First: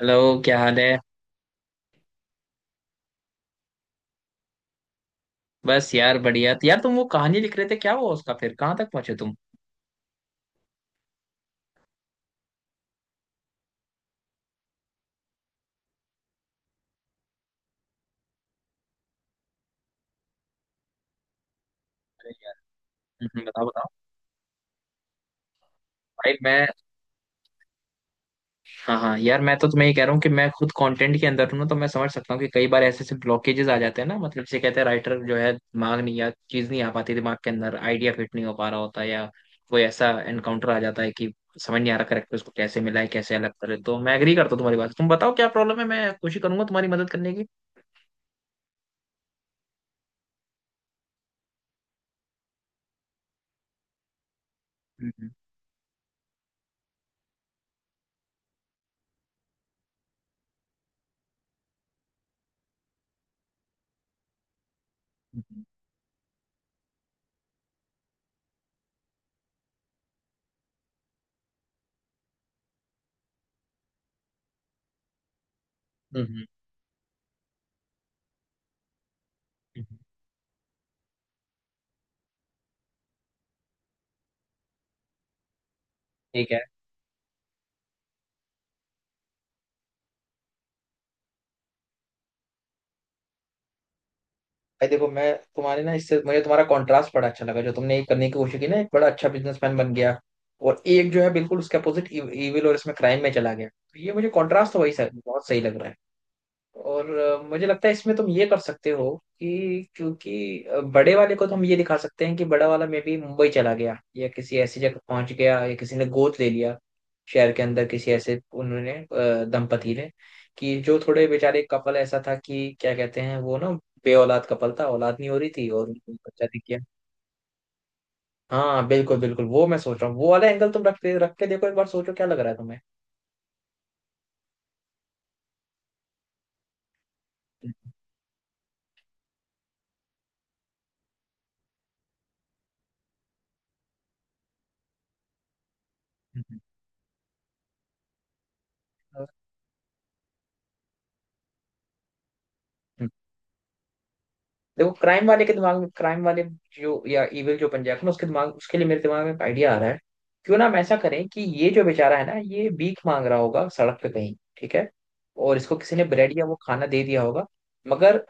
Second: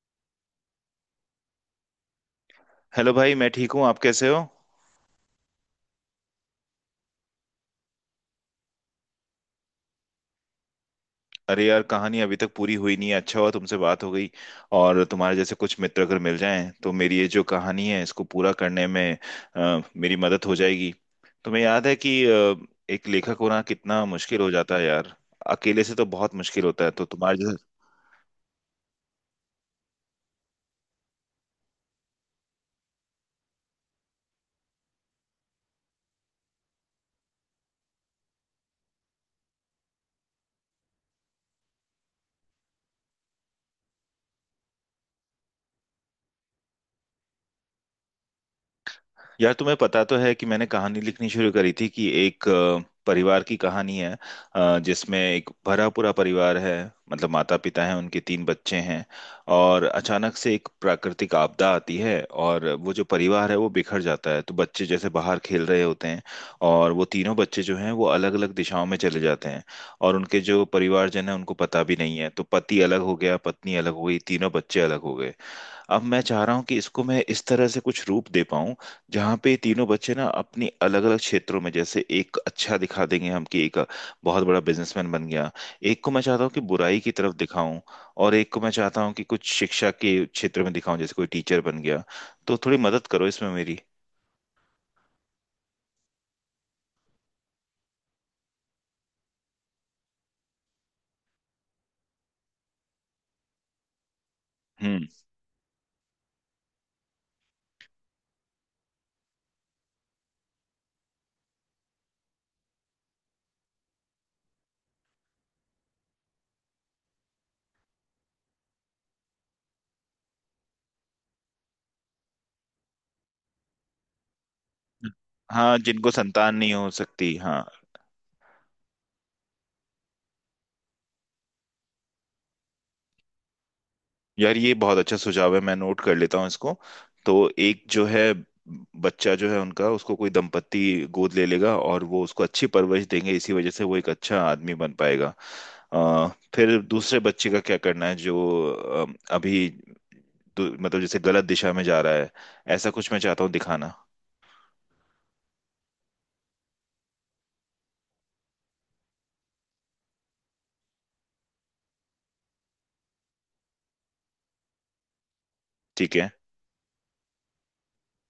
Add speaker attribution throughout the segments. Speaker 1: Hello, क्या हाल है।
Speaker 2: हेलो भाई, मैं ठीक हूँ। आप कैसे हो?
Speaker 1: बस यार बढ़िया। तो यार, तुम वो कहानी लिख रहे थे, क्या हुआ उसका फिर? कहाँ तक पहुंचे तुम?
Speaker 2: अरे यार, कहानी अभी तक पूरी हुई नहीं है। अच्छा हुआ तुमसे बात हो गई। और तुम्हारे जैसे कुछ मित्र अगर मिल जाएं तो मेरी ये जो कहानी है इसको पूरा करने में मेरी मदद हो जाएगी। तुम्हें याद है कि एक लेखक होना
Speaker 1: बताओ बताओ।
Speaker 2: कितना मुश्किल हो जाता है यार। अकेले से तो
Speaker 1: भाई
Speaker 2: बहुत मुश्किल
Speaker 1: मैं।
Speaker 2: होता है, तो तुम्हारे जैसे।
Speaker 1: हाँ हाँ यार, मैं तो तुम्हें ये कह रहा हूँ कि मैं खुद कंटेंट के अंदर हूँ ना, तो मैं समझ सकता हूँ कि कई बार ऐसे ऐसे ब्लॉकेजेस आ जाते हैं ना। मतलब जैसे कहते हैं, राइटर जो है दिमाग नहीं या चीज नहीं आ पाती, दिमाग के अंदर आइडिया फिट नहीं हो पा रहा होता, या कोई ऐसा एनकाउंटर आ जाता है कि समझ नहीं आ रहा करेक्टर उसको कैसे मिला है, कैसे अलग करे। तो मैं एग्री करता हूँ तुम्हारी बात से। तुम बताओ क्या प्रॉब्लम है, मैं कोशिश करूंगा तुम्हारी मदद करने की।
Speaker 2: यार तुम्हें पता तो है कि मैंने कहानी लिखनी शुरू करी थी कि एक परिवार की कहानी है। जिसमें
Speaker 1: हम्म,
Speaker 2: एक भरा पूरा परिवार है। मतलब माता पिता हैं, उनके तीन बच्चे हैं और अचानक से एक प्राकृतिक आपदा आती है और वो जो परिवार है वो बिखर जाता है। तो बच्चे जैसे बाहर
Speaker 1: हम्म,
Speaker 2: खेल रहे होते हैं और वो तीनों बच्चे जो हैं वो अलग अलग दिशाओं में चले जाते हैं। और उनके जो परिवारजन है उनको पता भी नहीं है। तो पति अलग हो गया, पत्नी अलग हो गई, तीनों बच्चे अलग हो गए। अब मैं
Speaker 1: हम्म, हम्म,
Speaker 2: चाह
Speaker 1: हम्म,
Speaker 2: रहा हूँ कि इसको मैं इस तरह से कुछ रूप दे पाऊँ जहाँ पे ये तीनों
Speaker 1: हम्म।
Speaker 2: बच्चे ना अपनी अलग अलग क्षेत्रों में, जैसे एक अच्छा दिखा देंगे हम कि एक बहुत बड़ा बिजनेसमैन बन गया। एक को मैं चाहता हूँ
Speaker 1: ठीक है।
Speaker 2: कि बुराई की तरफ दिखाऊं और एक को मैं चाहता हूँ कि कुछ शिक्षा के क्षेत्र में दिखाऊं, जैसे कोई टीचर बन गया। तो थोड़ी मदद करो इसमें मेरी।
Speaker 1: भाई देखो मैं। तुम्हारे ना, इससे मुझे तुम्हारा कंट्रास्ट बड़ा अच्छा लगा, जो तुमने ये करने की कोशिश की ना, एक बड़ा अच्छा बिजनेसमैन बन गया, और एक जो है बिल्कुल उसके अपोजिट इविल और इसमें क्राइम में चला गया। तो ये मुझे कंट्रास्ट तो वही
Speaker 2: हम्म।
Speaker 1: सर बहुत सही लग रहा है। और मुझे लगता है इसमें तुम ये कर सकते हो कि क्योंकि बड़े वाले को तो हम ये दिखा सकते हैं कि बड़ा वाला में भी मुंबई चला गया या किसी ऐसी जगह पहुंच गया, या किसी ने गोद ले लिया शहर के अंदर, किसी ऐसे उन्होंने दंपति ने, कि जो थोड़े बेचारे कपल ऐसा था कि क्या कहते हैं वो ना, बे औलाद कपल था, औलाद नहीं हो रही थी
Speaker 2: हाँ,
Speaker 1: और
Speaker 2: जिनको
Speaker 1: उनको बच्चा
Speaker 2: संतान
Speaker 1: दिख
Speaker 2: नहीं
Speaker 1: गया।
Speaker 2: हो सकती, हाँ।
Speaker 1: हाँ बिल्कुल बिल्कुल, वो मैं सोच रहा हूँ, वो वाला एंगल तुम रख रख के देखो एक बार, सोचो क्या लग रहा है तुम्हें।
Speaker 2: यार ये बहुत अच्छा सुझाव है, मैं नोट कर लेता हूँ इसको। तो एक
Speaker 1: हम्म,
Speaker 2: जो है बच्चा जो है उनका, उसको कोई दंपत्ति गोद ले लेगा और वो उसको अच्छी परवरिश देंगे, इसी वजह से वो एक अच्छा आदमी बन पाएगा। अ,
Speaker 1: हम्म,
Speaker 2: फिर दूसरे बच्चे का क्या करना है जो अ, अभी मतलब जैसे गलत दिशा में जा रहा है, ऐसा
Speaker 1: हम्म।
Speaker 2: कुछ मैं चाहता हूँ दिखाना।
Speaker 1: देखो क्राइम वाले के दिमाग में, क्राइम वाले जो या इविल जो बन जाएगा ना, उसके दिमाग, उसके लिए मेरे दिमाग में एक आइडिया आ रहा है। क्यों ना हम ऐसा करें कि ये जो बेचारा है ना, ये भीख मांग रहा होगा सड़क पे कहीं, ठीक है। और इसको किसी ने
Speaker 2: ठीक है।
Speaker 1: ब्रेड या वो खाना दे दिया होगा। मगर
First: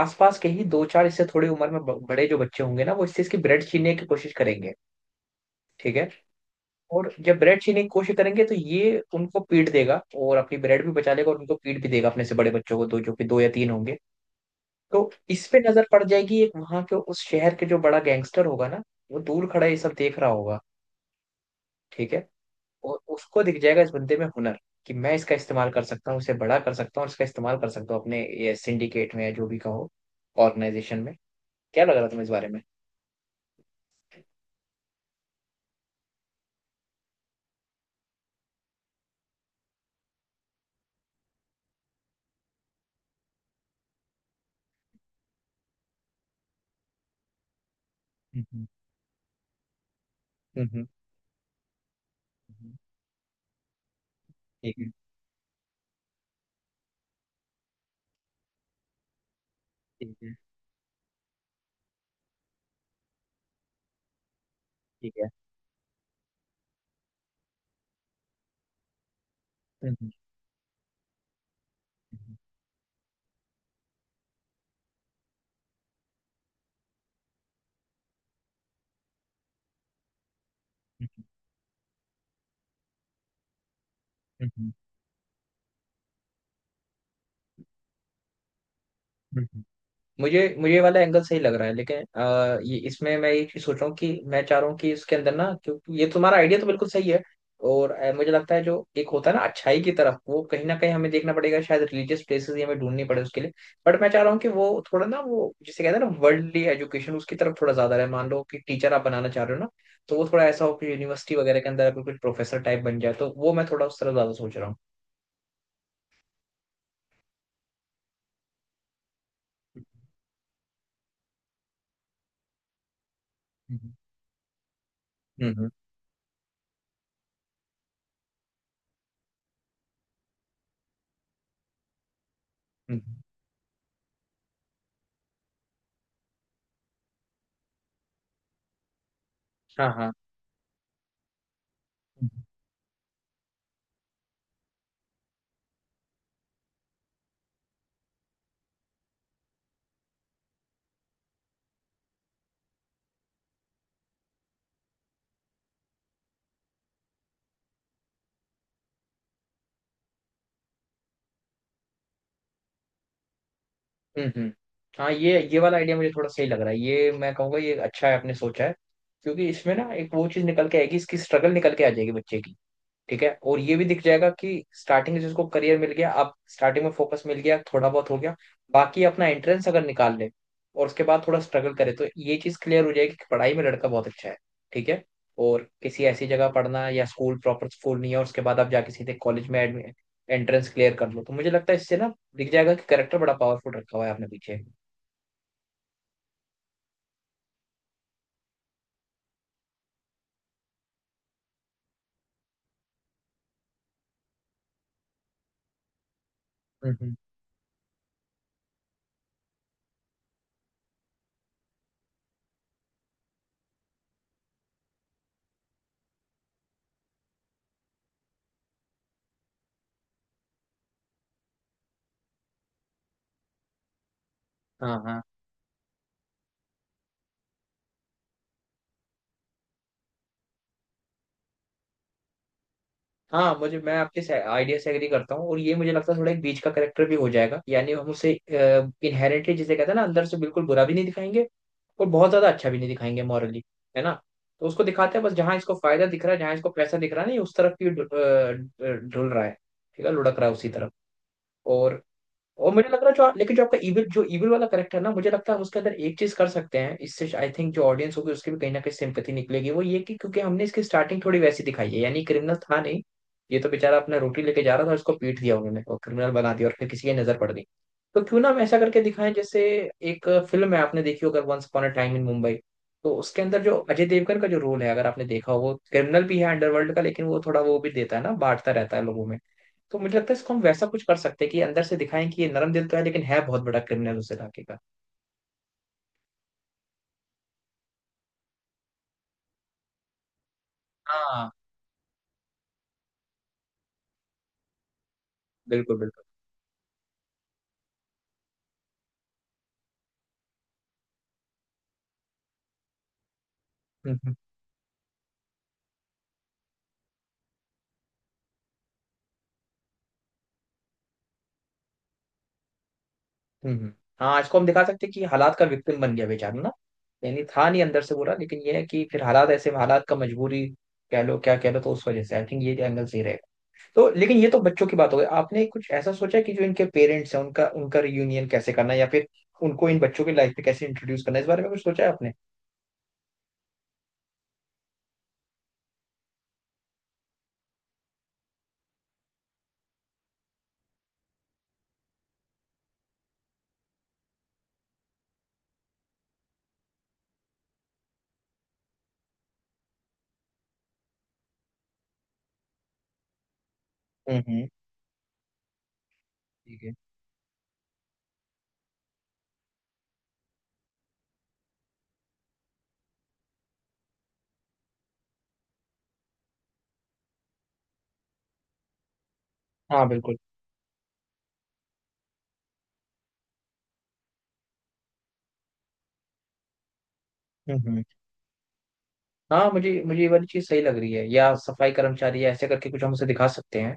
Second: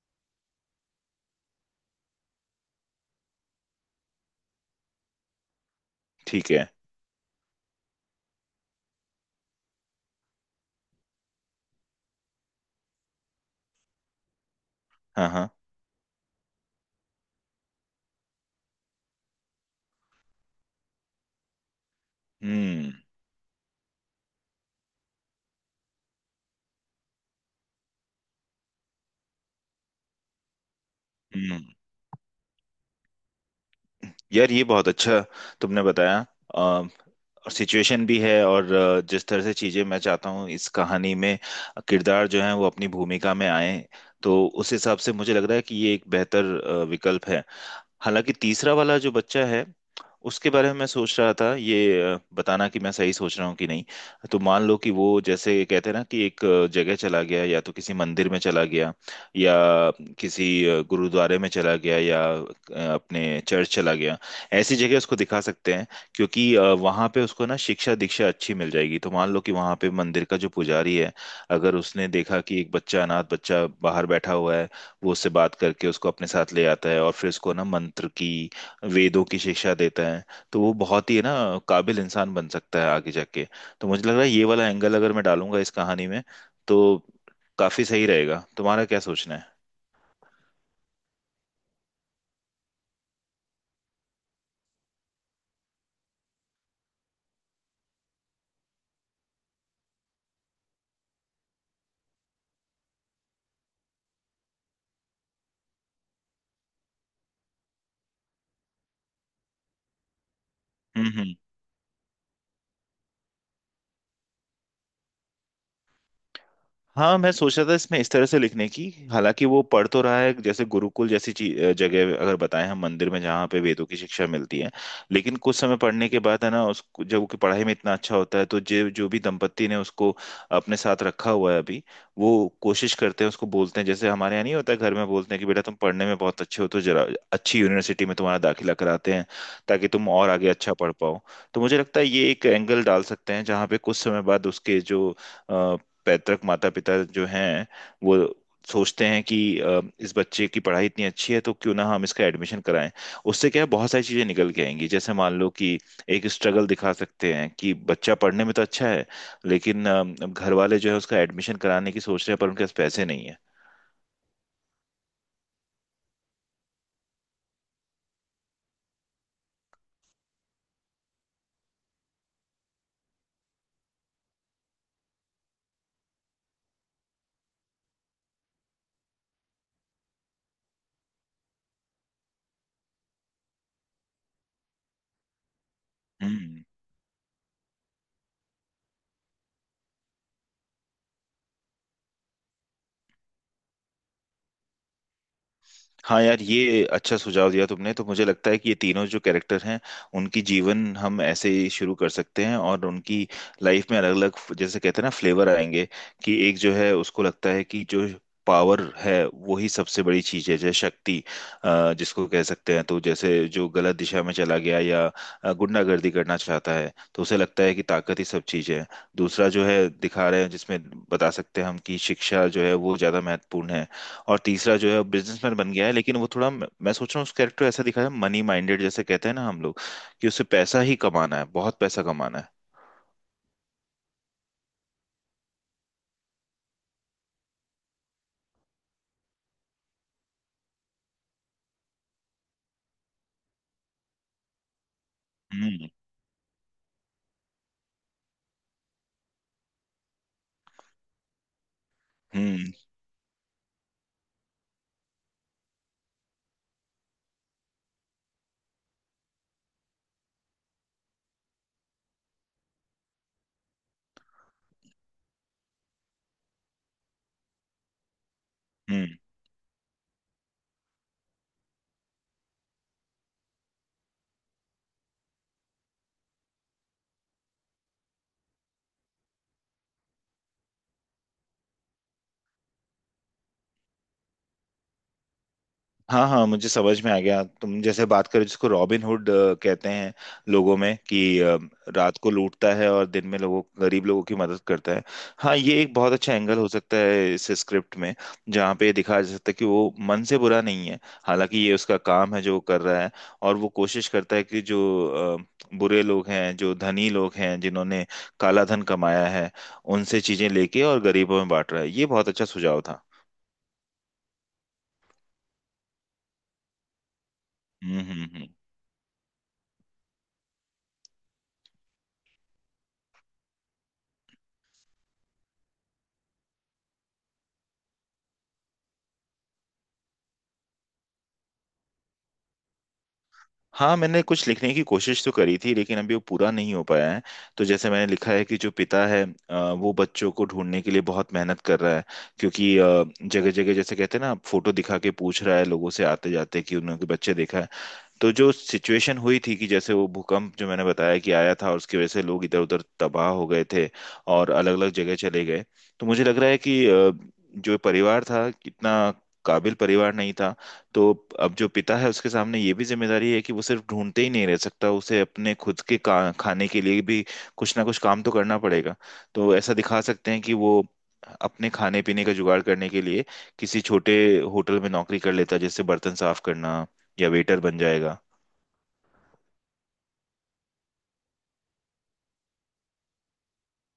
Speaker 1: आसपास के ही दो चार, इससे थोड़ी उम्र में बड़े जो बच्चे होंगे ना, वो इससे इसकी ब्रेड छीनने की कोशिश करेंगे, ठीक है।
Speaker 2: ठीक है।
Speaker 1: और जब ब्रेड छीनने की कोशिश करेंगे, तो ये उनको पीट देगा और अपनी ब्रेड भी बचा लेगा और उनको पीट भी देगा, अपने से बड़े बच्चों को, दो जो कि दो या तीन होंगे। तो
Speaker 2: हाँ
Speaker 1: इस
Speaker 2: हाँ।
Speaker 1: पे नजर पड़ जाएगी एक वहां के उस शहर के जो बड़ा गैंगस्टर होगा ना, वो दूर खड़ा ये सब देख रहा होगा, ठीक है।
Speaker 2: हम्म।
Speaker 1: और उसको दिख जाएगा इस बंदे में हुनर, कि मैं इसका इस्तेमाल कर सकता हूँ, इसे बड़ा कर सकता हूँ और इसका इस्तेमाल कर सकता हूँ अपने ये सिंडिकेट में, या जो भी कहो, ऑर्गेनाइजेशन में।
Speaker 2: हम्म।
Speaker 1: क्या लग रहा तुम्हें इस बारे में?
Speaker 2: यार ये बहुत अच्छा तुमने बताया। और सिचुएशन भी है और जिस तरह से चीजें मैं चाहता हूँ इस कहानी में किरदार जो है वो अपनी भूमिका में आए, तो उस हिसाब से मुझे लग रहा है कि ये एक बेहतर विकल्प है। हालांकि
Speaker 1: हम्म,
Speaker 2: तीसरा वाला जो बच्चा है उसके
Speaker 1: हम्म,
Speaker 2: बारे में मैं सोच रहा था, ये बताना
Speaker 1: हम्म।
Speaker 2: कि मैं सही सोच रहा हूँ कि नहीं। तो मान
Speaker 1: ठीक
Speaker 2: लो
Speaker 1: है,
Speaker 2: कि वो जैसे कहते हैं ना कि एक जगह चला गया, या तो किसी मंदिर में चला गया या
Speaker 1: ठीक है,
Speaker 2: किसी गुरुद्वारे में चला गया या अपने चर्च चला गया। ऐसी जगह
Speaker 1: ठीक
Speaker 2: उसको
Speaker 1: है।
Speaker 2: दिखा सकते हैं, क्योंकि वहाँ पे उसको ना शिक्षा दीक्षा अच्छी मिल जाएगी। तो मान लो कि वहाँ पे
Speaker 1: हम्म, हम्म,
Speaker 2: मंदिर का जो पुजारी है, अगर उसने
Speaker 1: हम्म,
Speaker 2: देखा कि एक बच्चा, अनाथ बच्चा बाहर बैठा हुआ है, वो उससे बात करके उसको अपने साथ ले आता है और फिर उसको ना मंत्र की, वेदों की शिक्षा देता है। तो वो बहुत ही
Speaker 1: हम्म,
Speaker 2: ना काबिल इंसान बन सकता है आगे जाके। तो मुझे लग रहा है ये
Speaker 1: हम्म,
Speaker 2: वाला
Speaker 1: हम्म,
Speaker 2: एंगल अगर मैं डालूंगा इस कहानी में तो काफी सही रहेगा। तुम्हारा क्या सोचना है?
Speaker 1: हम्म। मुझे मुझे ये वाला एंगल सही लग रहा है, लेकिन ये इसमें मैं ये चीज सोच रहा हूँ कि मैं चाह रहा हूँ कि इसके अंदर ना, क्योंकि ये तुम्हारा आइडिया तो बिल्कुल सही है। और मुझे लगता है, जो एक होता है ना अच्छाई की तरफ, वो कहीं ना कहीं हमें देखना पड़ेगा, शायद रिलीजियस प्लेसेस ही हमें ढूंढनी पड़े उसके लिए। बट मैं चाह रहा हूँ कि वो थोड़ा ना, वो जिसे कहते हैं ना वर्ल्डली एजुकेशन, उसकी तरफ थोड़ा ज्यादा रहे। मान लो कि टीचर आप बनाना चाह रहे हो ना, तो वो थोड़ा ऐसा हो कि
Speaker 2: हम्म।
Speaker 1: यूनिवर्सिटी
Speaker 2: हम्म।
Speaker 1: वगैरह के अंदर अगर कुछ प्रोफेसर टाइप बन जाए, तो वो मैं थोड़ा उस तरफ ज्यादा सोच रहा हूँ।
Speaker 2: हाँ, मैं सोच रहा था इसमें इस तरह से लिखने की। हालांकि वो पढ़ तो रहा है, जैसे गुरुकुल जैसी जगह अगर बताएं हम, मंदिर में जहाँ पे वेदों
Speaker 1: हम्म।
Speaker 2: की शिक्षा मिलती है। लेकिन
Speaker 1: हम्म,
Speaker 2: कुछ
Speaker 1: हम्म,
Speaker 2: समय पढ़ने के बाद है ना, उसको जब उसकी पढ़ाई में इतना अच्छा होता है, तो जो जो भी दंपत्ति ने उसको अपने साथ रखा हुआ है अभी, वो कोशिश
Speaker 1: हम्म।
Speaker 2: करते हैं, उसको बोलते हैं जैसे हमारे यहाँ नहीं होता है, घर में बोलते हैं कि बेटा तुम पढ़ने में बहुत अच्छे हो, तो जरा अच्छी यूनिवर्सिटी में तुम्हारा दाखिला कराते हैं,
Speaker 1: हाँ,
Speaker 2: ताकि तुम
Speaker 1: हाँ।
Speaker 2: और आगे अच्छा पढ़ पाओ। तो मुझे लगता है ये एक एंगल डाल सकते हैं जहाँ पे कुछ समय बाद उसके जो पैतृक माता पिता जो हैं, वो सोचते हैं कि इस बच्चे की पढ़ाई इतनी अच्छी है, तो क्यों ना हम इसका एडमिशन कराएं। उससे क्या है, बहुत सारी चीजें निकल के आएंगी, जैसे मान लो कि एक स्ट्रगल दिखा सकते हैं कि बच्चा पढ़ने में तो अच्छा है, लेकिन घर वाले जो है उसका एडमिशन कराने की सोच रहे हैं, पर उनके पास पैसे नहीं
Speaker 1: हम्म, हम्म। हाँ, ये वाला आइडिया मुझे थोड़ा सही लग रहा है, ये मैं कहूँगा ये अच्छा है आपने सोचा है। क्योंकि इसमें ना एक वो चीज निकल के आएगी, इसकी स्ट्रगल निकल के आ जाएगी बच्चे की, ठीक है। और ये भी दिख जाएगा कि स्टार्टिंग जिसको करियर मिल गया, आप स्टार्टिंग में फोकस मिल गया, थोड़ा बहुत हो गया, बाकी अपना एंट्रेंस अगर निकाल ले और उसके बाद थोड़ा स्ट्रगल करे, तो ये चीज क्लियर हो जाएगी कि पढ़ाई में लड़का बहुत अच्छा है, ठीक है। और किसी ऐसी जगह
Speaker 2: है।
Speaker 1: पढ़ना, या स्कूल प्रॉपर स्कूल नहीं है, और उसके बाद आप जाके सीधे कॉलेज में एंट्रेंस क्लियर कर लो, तो मुझे लगता है इससे ना दिख जाएगा कि करेक्टर बड़ा पावरफुल रखा हुआ है आपने पीछे।
Speaker 2: हाँ यार, ये अच्छा सुझाव दिया तुमने। तो मुझे लगता है कि ये तीनों जो कैरेक्टर हैं उनकी जीवन हम ऐसे ही शुरू कर सकते हैं और उनकी लाइफ में अलग अलग, जैसे कहते हैं ना, फ्लेवर आएंगे। कि एक जो है
Speaker 1: हम्म, हम्म।
Speaker 2: उसको लगता है कि जो पावर है वो ही सबसे बड़ी चीज है, जैसे शक्ति जिसको कह सकते हैं। तो जैसे जो गलत दिशा में चला गया या गुंडागर्दी करना चाहता है, तो उसे लगता है कि ताकत ही सब चीज है। दूसरा जो है दिखा रहे हैं जिसमें बता सकते हैं हम कि शिक्षा जो है वो ज्यादा महत्वपूर्ण है। और तीसरा जो
Speaker 1: हाँ,
Speaker 2: है
Speaker 1: हाँ।
Speaker 2: बिजनेसमैन बन गया है, लेकिन वो थोड़ा मैं सोच रहा हूँ उस कैरेक्टर ऐसा दिखाया, मनी माइंडेड, जैसे कहते हैं ना हम लोग, कि उसे पैसा ही कमाना है, बहुत पैसा कमाना है।
Speaker 1: हाँ, मुझे मैं आपके आइडिया से एग्री करता हूँ, और ये मुझे लगता है थोड़ा एक बीच का करेक्टर भी हो जाएगा, यानी हम उसे इनहेरेंटली जिसे कहते हैं ना, अंदर से बिल्कुल बुरा भी नहीं दिखाएंगे, और बहुत ज्यादा अच्छा भी नहीं दिखाएंगे मॉरली, है ना। तो उसको दिखाते हैं बस, जहाँ इसको
Speaker 2: हम्म।
Speaker 1: फायदा दिख रहा है, जहाँ इसको पैसा दिख रहा है, नहीं उस तरफ ही ढुल रहा है, ठीक है, लुढ़क रहा है उसी तरफ। और
Speaker 2: हम्म।
Speaker 1: और मुझे लग रहा है, जो लेकिन जो आपका इविल, जो इविल वाला करेक्टर है ना, मुझे लगता है हम उसके अंदर एक चीज कर सकते हैं, इससे आई थिंक जो ऑडियंस होगी उसकी भी कहीं ना कहीं सिंपैथी निकलेगी। वो ये कि क्योंकि हमने इसकी स्टार्टिंग थोड़ी वैसी दिखाई है, यानी क्रिमिनल था नहीं, ये तो बेचारा अपना रोटी लेके जा रहा था, उसको पीट दिया उन्होंने और क्रिमिनल बना दिया, और फिर किसी की नजर पड़ गई। तो क्यों ना हम ऐसा करके
Speaker 2: हम्म।
Speaker 1: दिखाएं, जैसे एक फिल्म है आपने देखी हो अगर, once upon a time in Mumbai. तो उसके अंदर जो अजय देवगन का जो रोल है, अगर आपने देखा हो, वो क्रिमिनल भी है अंडरवर्ल्ड का, लेकिन वो थोड़ा वो भी देता है ना, बांटता रहता है लोगों में। तो मुझे लगता है इसको हम वैसा कुछ कर सकते हैं कि अंदर से दिखाएं कि ये नरम दिल तो है, लेकिन है बहुत बड़ा क्रिमिनल उस इलाके का।
Speaker 2: हाँ हाँ, मुझे समझ में आ गया, तुम जैसे बात करो जिसको रॉबिन हुड कहते हैं लोगों में, कि
Speaker 1: हाँ
Speaker 2: रात को लूटता है और दिन में लोगों, गरीब लोगों की मदद करता है। हाँ, ये एक
Speaker 1: बिल्कुल
Speaker 2: बहुत
Speaker 1: बिल्कुल।
Speaker 2: अच्छा एंगल हो सकता है इस स्क्रिप्ट में, जहाँ पे दिखाया जा सकता है कि वो मन से बुरा नहीं है। हालांकि ये उसका काम है जो वो कर रहा है, और वो कोशिश
Speaker 1: हम्म,
Speaker 2: करता है कि जो बुरे लोग हैं, जो धनी लोग हैं, जिन्होंने काला धन कमाया है, उनसे चीजें लेके और गरीबों में बांट रहा है। ये बहुत अच्छा सुझाव था।
Speaker 1: हम्म, हाँ, इसको हम दिखा सकते हैं कि हालात का विक्टिम बन गया बेचारा ना, यानी था नहीं
Speaker 2: हम्म।
Speaker 1: अंदर से
Speaker 2: हम्म।
Speaker 1: बुरा,
Speaker 2: हम्म।
Speaker 1: लेकिन ये है कि फिर हालात ऐसे, हालात का, मजबूरी कह लो क्या कह लो, तो उस वजह से आई थिंक ये एंगल सही रहेगा। तो लेकिन ये तो बच्चों की बात हो गई, आपने कुछ ऐसा सोचा कि जो इनके पेरेंट्स हैं, उनका उनका रियूनियन कैसे करना है, या फिर उनको इन बच्चों की लाइफ में कैसे इंट्रोड्यूस करना है, इस बारे में कुछ सोचा है आपने?
Speaker 2: हाँ, मैंने कुछ लिखने की कोशिश तो करी थी, लेकिन अभी वो पूरा नहीं हो पाया है। तो जैसे मैंने लिखा है कि जो पिता है, वो बच्चों को ढूंढने के लिए बहुत मेहनत कर रहा है, क्योंकि जगह जगह जैसे कहते हैं ना, फोटो दिखा के पूछ रहा है लोगों से आते जाते कि उन्होंने बच्चे देखा है। तो जो सिचुएशन हुई थी, कि जैसे वो भूकंप जो मैंने बताया कि आया था और उसकी वजह से लोग इधर उधर तबाह हो गए थे
Speaker 1: हम्म,
Speaker 2: और
Speaker 1: हम्म।
Speaker 2: अलग अलग जगह चले गए। तो मुझे लग रहा है
Speaker 1: ठीक
Speaker 2: कि
Speaker 1: है।
Speaker 2: जो परिवार था कितना काबिल परिवार नहीं था। तो अब जो पिता है उसके सामने ये भी जिम्मेदारी है कि वो सिर्फ ढूंढते ही नहीं रह सकता, उसे अपने खुद के खाने के लिए भी कुछ ना कुछ काम तो करना पड़ेगा। तो ऐसा दिखा
Speaker 1: हाँ
Speaker 2: सकते
Speaker 1: बिल्कुल।
Speaker 2: हैं कि वो अपने खाने पीने का जुगाड़ करने के लिए किसी छोटे होटल में नौकरी कर लेता, जैसे बर्तन साफ करना या वेटर बन
Speaker 1: हम्म, हम्म।
Speaker 2: जाएगा।
Speaker 1: हाँ, मुझे मुझे ये वाली चीज सही लग रही है, या सफाई कर्मचारी, या ऐसे करके कुछ हम उसे दिखा सकते हैं।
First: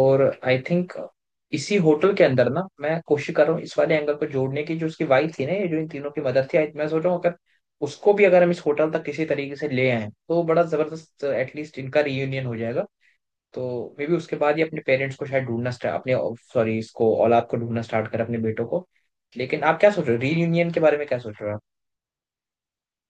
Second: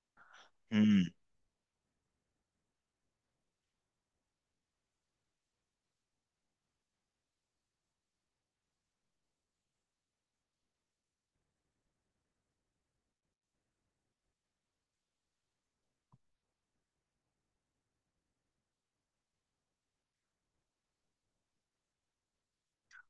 Speaker 1: और आई थिंक,
Speaker 2: हम्म।
Speaker 1: इसी होटल के अंदर ना मैं कोशिश कर रहा हूँ इस वाले एंगल को जोड़ने की, जो उसकी वाइफ थी ना, ये जो इन तीनों की मदर थी, मैं सोच रहा हूँ, अगर उसको भी अगर हम इस होटल तक किसी तरीके से ले आए, तो बड़ा जबरदस्त, एटलीस्ट इनका रियूनियन हो जाएगा। तो मे बी उसके बाद ही अपने पेरेंट्स को शायद ढूंढना स्टार्ट अपने, सॉरी, इसको औलाद को ढूंढना स्टार्ट कर, अपने बेटों को। लेकिन आप क्या सोच रहे हो रीयूनियन के बारे में, क्या सोच रहे हो आप?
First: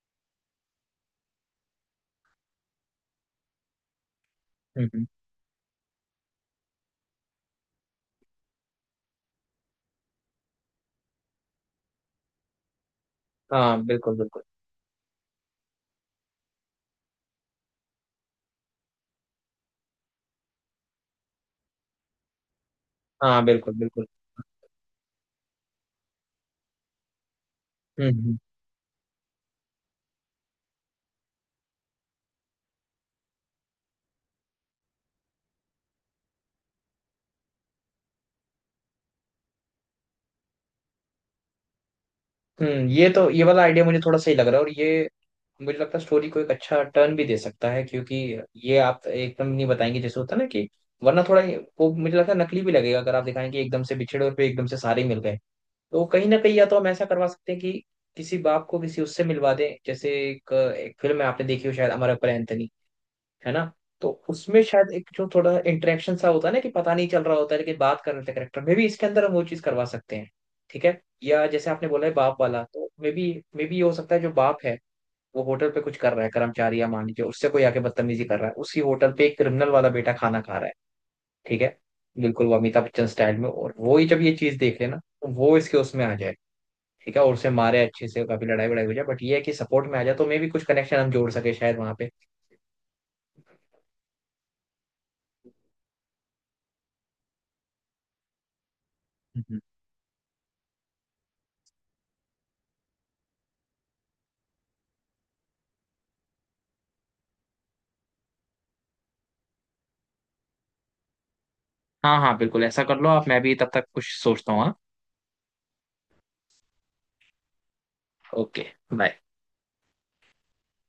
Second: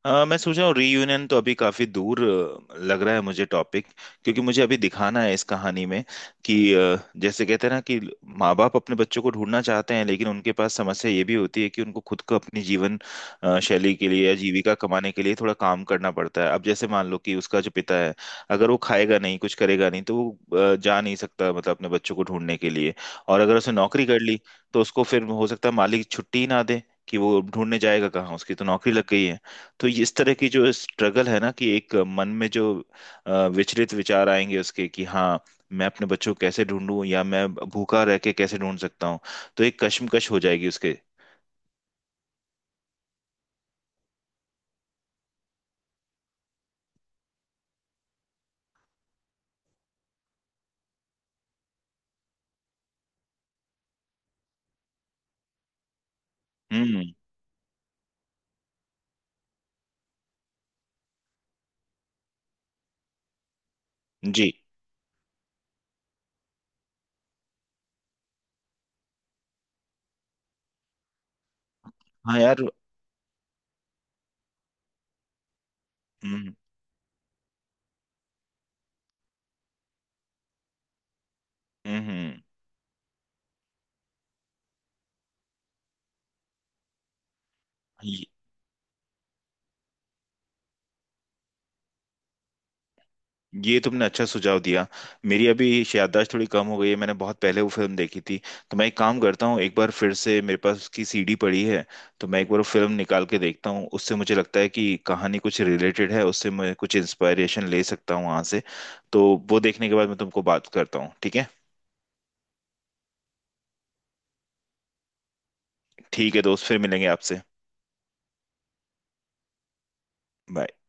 Speaker 2: हाँ, मैं सोच रहा हूँ रीयूनियन तो अभी काफी दूर लग रहा है मुझे टॉपिक। क्योंकि मुझे अभी
Speaker 1: हम्म,
Speaker 2: दिखाना है इस कहानी में कि जैसे कहते हैं ना कि माँ बाप अपने बच्चों को ढूंढना चाहते हैं, लेकिन उनके पास समस्या ये भी होती है कि उनको खुद को अपनी जीवन
Speaker 1: हाँ
Speaker 2: शैली के
Speaker 1: बिल्कुल
Speaker 2: लिए या
Speaker 1: बिल्कुल।
Speaker 2: जीविका कमाने के लिए थोड़ा काम करना पड़ता है। अब जैसे मान लो कि उसका जो पिता है, अगर वो खाएगा नहीं, कुछ करेगा नहीं, तो वो जा नहीं सकता, मतलब अपने बच्चों को ढूंढने के लिए। और
Speaker 1: हाँ
Speaker 2: अगर
Speaker 1: बिल्कुल
Speaker 2: उसने
Speaker 1: बिल्कुल।
Speaker 2: नौकरी कर ली, तो उसको फिर हो सकता है मालिक छुट्टी ही ना दे, कि वो ढूंढने जाएगा
Speaker 1: हम्म,
Speaker 2: कहाँ,
Speaker 1: हम्म,
Speaker 2: उसकी तो नौकरी लग गई है। तो ये इस तरह की जो स्ट्रगल है ना, कि एक मन में जो विचलित विचार आएंगे उसके, कि हाँ मैं अपने बच्चों को कैसे ढूंढूं, या मैं भूखा रह के कैसे ढूंढ सकता हूँ। तो एक कश्मकश हो जाएगी उसके।
Speaker 1: हम्म। ये तो ये वाला आइडिया मुझे थोड़ा सही लग रहा है, और ये मुझे लगता है स्टोरी को एक अच्छा टर्न भी दे सकता है, क्योंकि ये आप एकदम नहीं बताएंगे जैसे होता है ना कि, वरना थोड़ा वो मुझे लगता है नकली भी लगेगा अगर आप दिखाएं कि एकदम से बिछड़े और फिर एकदम से सारे मिल गए। तो कहीं ना कहीं, या तो हम ऐसा
Speaker 2: हम्म।
Speaker 1: करवा सकते हैं कि किसी बाप को किसी उससे मिलवा दें। जैसे एक फिल्म है आपने देखी हो शायद, अमर अकबर एंथनी, है ना। तो
Speaker 2: जी।
Speaker 1: उसमें शायद एक जो थोड़ा इंटरेक्शन सा होता है ना, कि पता नहीं चल रहा होता है लेकिन बात कर रहे थे करेक्टर मे भी, इसके अंदर हम वो चीज करवा सकते हैं, ठीक है। या जैसे आपने बोला है बाप
Speaker 2: हाँ यार।
Speaker 1: वाला, तो मे बी ये हो सकता है, जो बाप है वो होटल पे कुछ कर रहा है
Speaker 2: हम्म।
Speaker 1: कर्मचारी, या मान लीजिए उससे कोई आके बदतमीजी कर रहा है उसी होटल पे, एक क्रिमिनल वाला बेटा खाना खा रहा है, ठीक है।
Speaker 2: हम्म। हम्म।
Speaker 1: बिल्कुल वो अमिताभ बच्चन स्टाइल में, और वो ही जब ये चीज देख लेना, तो वो इसके उसमें आ जाए, ठीक है। और उसे मारे अच्छे से, काफी लड़ाई वड़ाई हो जाए, बट ये है कि सपोर्ट में आ जाए, तो मे भी कुछ कनेक्शन हम जोड़ सके शायद वहां
Speaker 2: ये तुमने अच्छा सुझाव दिया। मेरी अभी याददाश्त थोड़ी कम हो गई है, मैंने बहुत पहले वो फिल्म देखी थी। तो मैं एक काम करता
Speaker 1: पे।
Speaker 2: हूँ, एक बार फिर से, मेरे पास उसकी सीडी पड़ी है, तो मैं एक बार वो फिल्म निकाल के देखता हूँ। उससे मुझे लगता है कि कहानी कुछ रिलेटेड है, उससे मैं कुछ इंस्पायरेशन ले सकता हूँ वहाँ से। तो वो देखने के बाद मैं तुमको बात करता हूँ, ठीक है?
Speaker 1: हाँ हाँ बिल्कुल, ऐसा कर लो आप, मैं भी तब तक कुछ सोचता हूँ, हाँ।
Speaker 2: ठीक है दोस्त, फिर मिलेंगे आपसे।
Speaker 1: ओके। बाय।
Speaker 2: Bye.